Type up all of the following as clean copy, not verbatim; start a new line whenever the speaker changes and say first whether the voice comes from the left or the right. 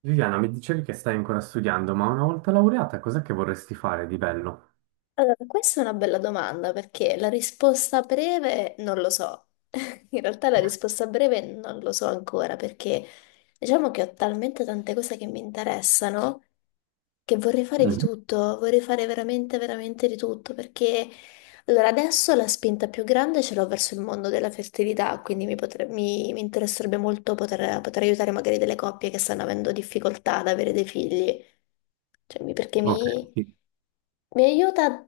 right: Viviana, mi dicevi che stai ancora studiando, ma una volta laureata, cos'è che vorresti fare di bello?
left: Allora, questa è una bella domanda perché la risposta breve non lo so. In realtà la risposta breve non lo so ancora perché diciamo che ho talmente tante cose che mi interessano che vorrei fare di
right: Mm,
left: tutto, vorrei fare veramente, veramente di tutto perché allora adesso la spinta più grande ce l'ho verso il mondo della fertilità, quindi mi interesserebbe molto poter aiutare magari delle coppie che stanno avendo difficoltà ad avere dei figli. Cioè, mi- perché
right: ok,
left: mi,
right: sì.
left: mi aiuta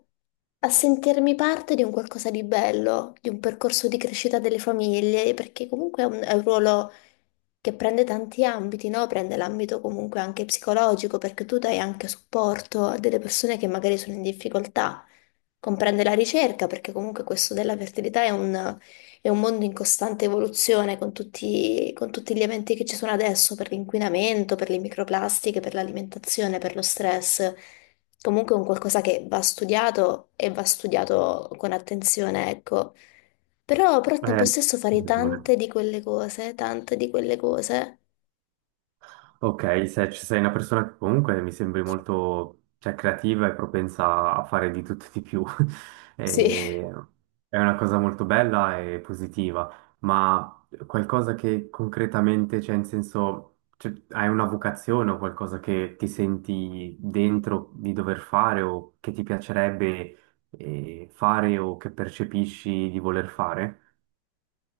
left: a sentirmi parte di un qualcosa di bello, di un percorso di crescita delle famiglie, perché comunque è un ruolo che prende tanti ambiti, no? Prende l'ambito comunque anche psicologico, perché tu dai anche supporto a delle persone che magari sono in difficoltà. Comprende la ricerca, perché comunque questo della fertilità è un mondo in costante evoluzione con tutti gli eventi che ci sono adesso, per l'inquinamento, per le microplastiche, per l'alimentazione, per lo stress comunque è un qualcosa che va studiato e va studiato con attenzione, ecco. Però, al tempo
right: Eh,
left: stesso fare tante di quelle cose, tante di quelle cose.
right: Ok, se ci sei una persona che comunque mi sembri molto, cioè, creativa e propensa a fare di tutto e di più,
left: Sì,
right: E- è una cosa molto bella e positiva, ma qualcosa che concretamente, cioè in senso, cioè, hai una vocazione o qualcosa che ti senti dentro di dover fare o che ti piacerebbe fare o che percepisci di voler fare?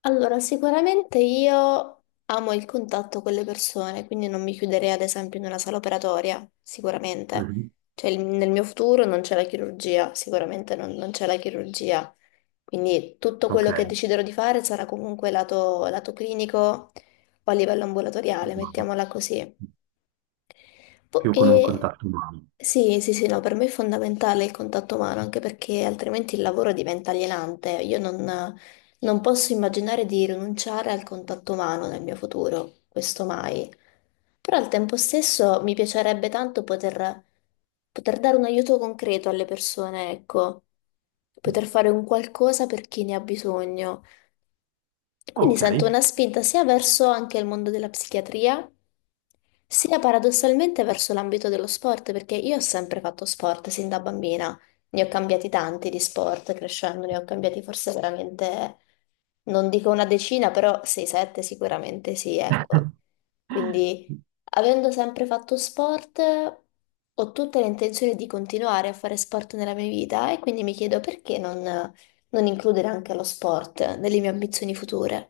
left: Allora, sicuramente io amo il contatto con le persone, quindi non mi chiuderei ad esempio in una sala operatoria, sicuramente.
right: Mhm.
left: Cioè, nel mio futuro non c'è la chirurgia, sicuramente non c'è la chirurgia. Quindi tutto
right: Ok,
left: quello che deciderò di fare sarà comunque lato clinico o a livello ambulatoriale, mettiamola così. Po-
right: più con un
left: E...
right: contatto umano.
left: Sì, sì, sì, no, per me è fondamentale il contatto umano, anche perché altrimenti il lavoro diventa alienante. Io non posso immaginare di rinunciare al contatto umano nel mio futuro, questo mai. Però al tempo stesso mi piacerebbe tanto poter dare un aiuto concreto alle persone, ecco, poter fare un qualcosa per chi ne ha bisogno. Quindi
right: Ok.
left: sento una spinta sia verso anche il mondo della psichiatria, sia paradossalmente verso l'ambito dello sport, perché io ho sempre fatto sport sin da bambina. Ne ho cambiati tanti di sport, crescendo ne ho cambiati forse veramente, non dico una decina, però 6-7 sicuramente sì, ecco. Quindi, avendo sempre fatto sport, ho tutte le intenzioni di continuare a fare sport nella mia vita e quindi mi chiedo perché non includere anche lo sport nelle mie ambizioni future.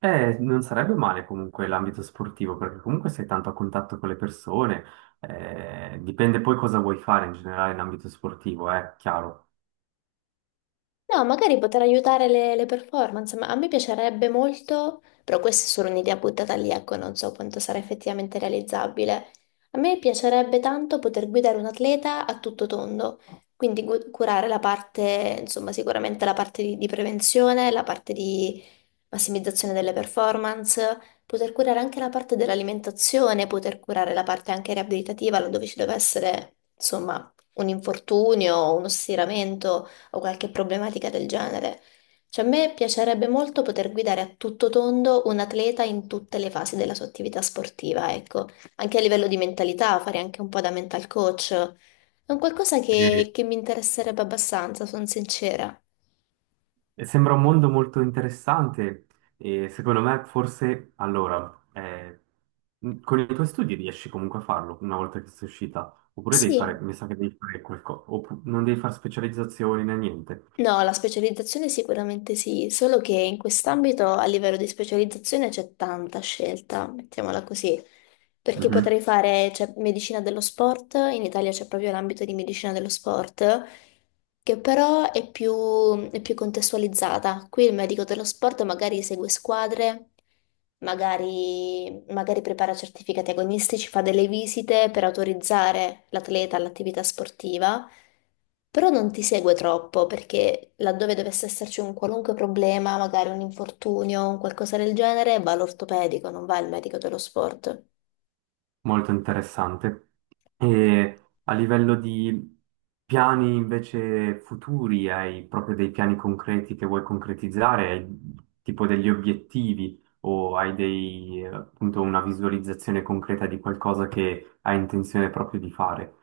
right: Non sarebbe male comunque l'ambito sportivo, perché comunque sei tanto a contatto con le persone, dipende poi cosa vuoi fare in generale in ambito sportivo, è chiaro.
left: No, magari poter aiutare le performance, ma a me piacerebbe molto, però questa è solo un'idea buttata lì, ecco, non so quanto sarà effettivamente realizzabile. A me piacerebbe tanto poter guidare un atleta a tutto tondo, quindi curare la parte, insomma, sicuramente la parte di prevenzione, la parte di massimizzazione delle performance, poter curare anche la parte dell'alimentazione, poter curare la parte anche riabilitativa, laddove ci deve essere, insomma, un infortunio, uno stiramento o qualche problematica del genere. Cioè, a me piacerebbe molto poter guidare a tutto tondo un atleta in tutte le fasi della sua attività sportiva, ecco, anche a livello di mentalità, fare anche un po' da mental coach. È un qualcosa
right: E-
left: che mi interesserebbe abbastanza, sono sincera.
right: e sembra un mondo molto interessante e secondo me forse allora, con i tuoi studi riesci comunque a farlo una volta che sei uscita, oppure devi fare,
left: Sì.
right: mi sa che devi fare qualcosa, non devi fare specializzazioni né niente.
left: No, la specializzazione sicuramente sì, solo che in quest'ambito a livello di specializzazione c'è tanta scelta, mettiamola così, perché potrei fare, c'è medicina dello sport, in Italia c'è proprio l'ambito di medicina dello sport, che però è più contestualizzata. Qui il medico dello sport magari segue squadre, magari prepara certificati agonistici, fa delle visite per autorizzare l'atleta all'attività sportiva, però non ti segue troppo perché laddove dovesse esserci un qualunque problema, magari un infortunio, un qualcosa del genere, va all'ortopedico, non va al medico dello sport.
right: Molto interessante. E a livello di piani invece futuri, hai proprio dei piani concreti che vuoi concretizzare? Hai tipo degli obiettivi o hai dei, appunto una visualizzazione concreta di qualcosa che hai intenzione proprio di fare?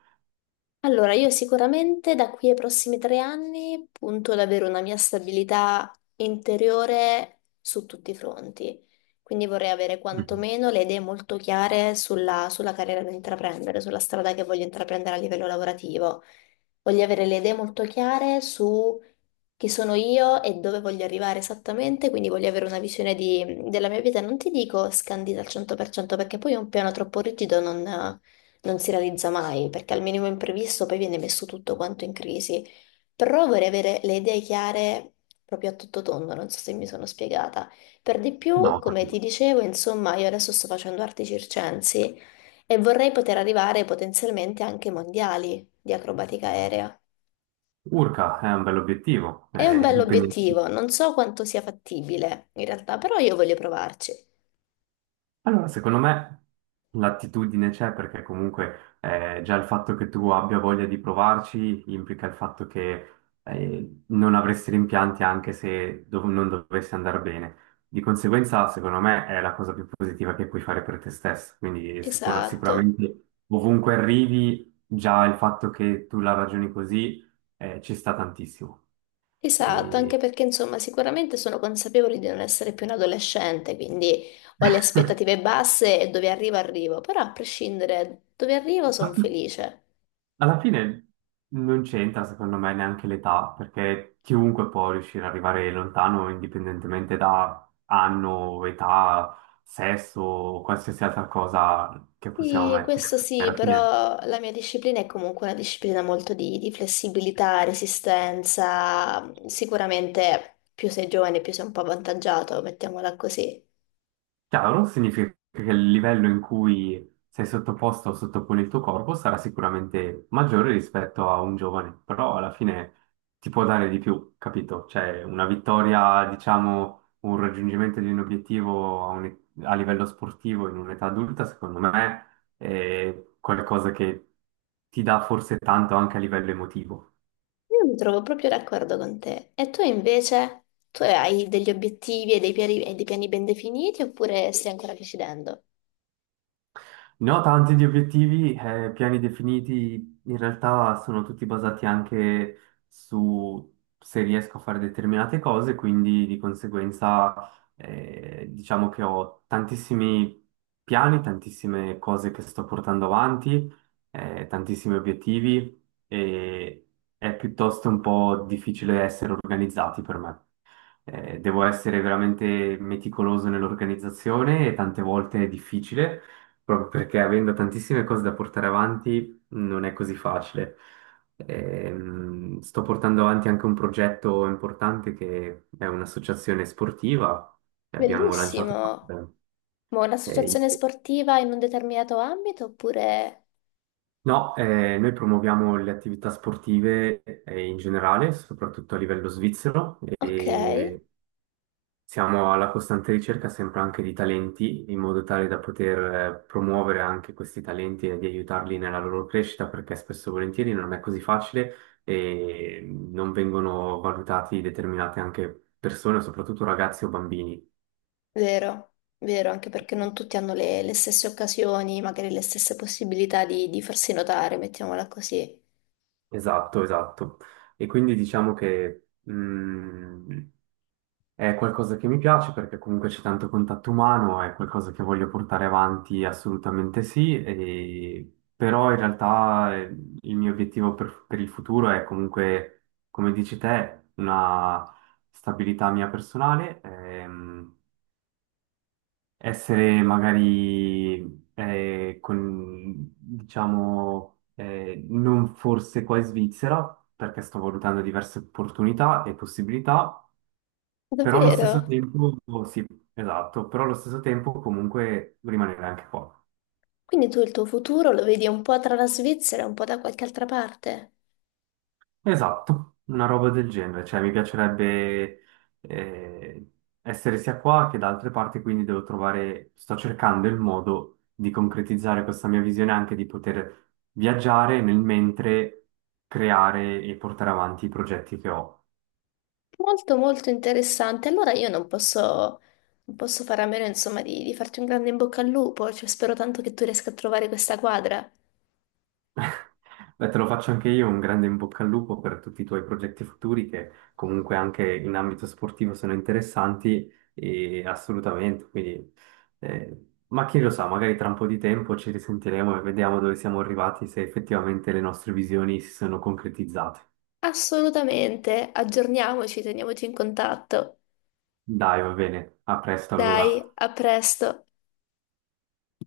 left: Allora, io sicuramente da qui ai prossimi 3 anni punto ad avere una mia stabilità interiore su tutti i fronti. Quindi vorrei avere
right: Mhm.
left: quantomeno le idee molto chiare sulla, sulla carriera da intraprendere, sulla strada che voglio intraprendere a livello lavorativo. Voglio avere le idee molto chiare su chi sono io e dove voglio arrivare esattamente, quindi voglio avere una visione della mia vita, non ti dico scandita al 100% perché poi un piano troppo rigido non si realizza mai, perché al minimo imprevisto poi viene messo tutto quanto in crisi, però vorrei avere le idee chiare proprio a tutto tondo, non so se mi sono spiegata. Per di più,
right: No,
left: come ti
right: capito.
left: dicevo, insomma, io adesso sto facendo arti circensi e vorrei poter arrivare potenzialmente anche ai mondiali di acrobatica aerea.
right: Urca è un bell'obiettivo,
left: È un
right: è impegnativo.
left: bell'obiettivo, non so quanto sia fattibile in realtà, però io voglio provarci.
right: Allora, secondo me l'attitudine c'è perché comunque già il fatto che tu abbia voglia di provarci implica il fatto che non avresti rimpianti anche se non dovesse andare bene. Di conseguenza, secondo me, è la cosa più positiva che puoi fare per te stesso. Quindi
left: Esatto,
right: sicuramente ovunque arrivi, già il fatto che tu la ragioni così ci sta tantissimo.
left: esatto, anche
right: E...
left: perché insomma sicuramente sono consapevole di non essere più un adolescente, quindi ho le aspettative basse e dove arrivo arrivo, però a prescindere dove arrivo sono felice.
right: Alla fine non c'entra secondo me neanche l'età, perché chiunque può riuscire ad arrivare lontano indipendentemente da anno, età, sesso o qualsiasi altra cosa che possiamo
left: Sì,
right: mettere.
left: questo sì,
right: Alla fine.
left: però la mia disciplina è comunque una disciplina molto di flessibilità, resistenza, sicuramente più sei giovane più sei un po' avvantaggiato, mettiamola così.
right: Chiaro, significa che il livello in cui sei sottoposto o sottopone il tuo corpo sarà sicuramente maggiore rispetto a un giovane, però alla fine ti può dare di più, capito? Cioè una vittoria, diciamo, un raggiungimento di un obiettivo a livello sportivo in un'età adulta, secondo me, è qualcosa che ti dà forse tanto anche a livello emotivo.
left: Io mi trovo proprio d'accordo con te. E tu invece? Tu hai degli obiettivi e dei piani, ben definiti oppure stai ancora decidendo?
right: No, tanti di obiettivi, piani definiti, in realtà sono tutti basati anche su se riesco a fare determinate cose, quindi di conseguenza diciamo che ho tantissimi piani, tantissime cose che sto portando avanti, tantissimi obiettivi e è piuttosto un po' difficile essere organizzati per me. Devo essere veramente meticoloso nell'organizzazione e tante volte è difficile, proprio perché avendo tantissime cose da portare avanti non è così facile. Sto portando avanti anche un progetto importante che è un'associazione sportiva che abbiamo
left: Bellissimo!
right: lanciato.
left: Ma
right: eh,
left: un'associazione
right: in-
left: sportiva in un determinato ambito oppure...
right: No, noi promuoviamo le attività sportive in generale, soprattutto a livello svizzero.
left: Ok,
right: E siamo alla costante ricerca sempre anche di talenti, in modo tale da poter promuovere anche questi talenti e di aiutarli nella loro crescita, perché spesso e volentieri non è così facile e non vengono valutati determinate anche persone, soprattutto ragazzi o bambini.
left: vero, vero, anche perché non tutti hanno le stesse occasioni, magari le stesse possibilità di farsi notare, mettiamola così.
right: Esatto, esatto. E quindi diciamo che è qualcosa che mi piace perché comunque c'è tanto contatto umano, è qualcosa che voglio portare avanti assolutamente sì, però in realtà il mio obiettivo per il futuro è comunque, come dici te, una stabilità mia personale, essere magari con, diciamo, non forse qua in Svizzera, perché sto valutando diverse opportunità e possibilità però allo stesso
left: Davvero?
right: tempo, sì, esatto, però allo stesso tempo comunque rimanere anche qua.
left: Quindi tu il tuo futuro lo vedi un po' tra la Svizzera e un po' da qualche altra parte?
right: Esatto, una roba del genere, cioè mi piacerebbe eh, essere sia qua che da altre parti, quindi devo trovare, sto cercando il modo di concretizzare questa mia visione anche di poter viaggiare nel mentre creare e portare avanti i progetti che ho.
left: Molto molto interessante. Allora io non posso, non posso fare a meno, insomma, di farti un grande in bocca al lupo. Cioè, spero tanto che tu riesca a trovare questa quadra.
right: Beh, te lo faccio anche io, un grande in bocca al lupo per tutti i tuoi progetti futuri che comunque anche in ambito sportivo sono interessanti e assolutamente, quindi ma chi lo sa, magari tra un po' di tempo ci risentiremo e vediamo dove siamo arrivati, se effettivamente le nostre visioni si sono concretizzate.
left: Assolutamente, aggiorniamoci, teniamoci in contatto.
right: Dai, va bene, a presto
left: Dai,
right: allora.
left: a presto.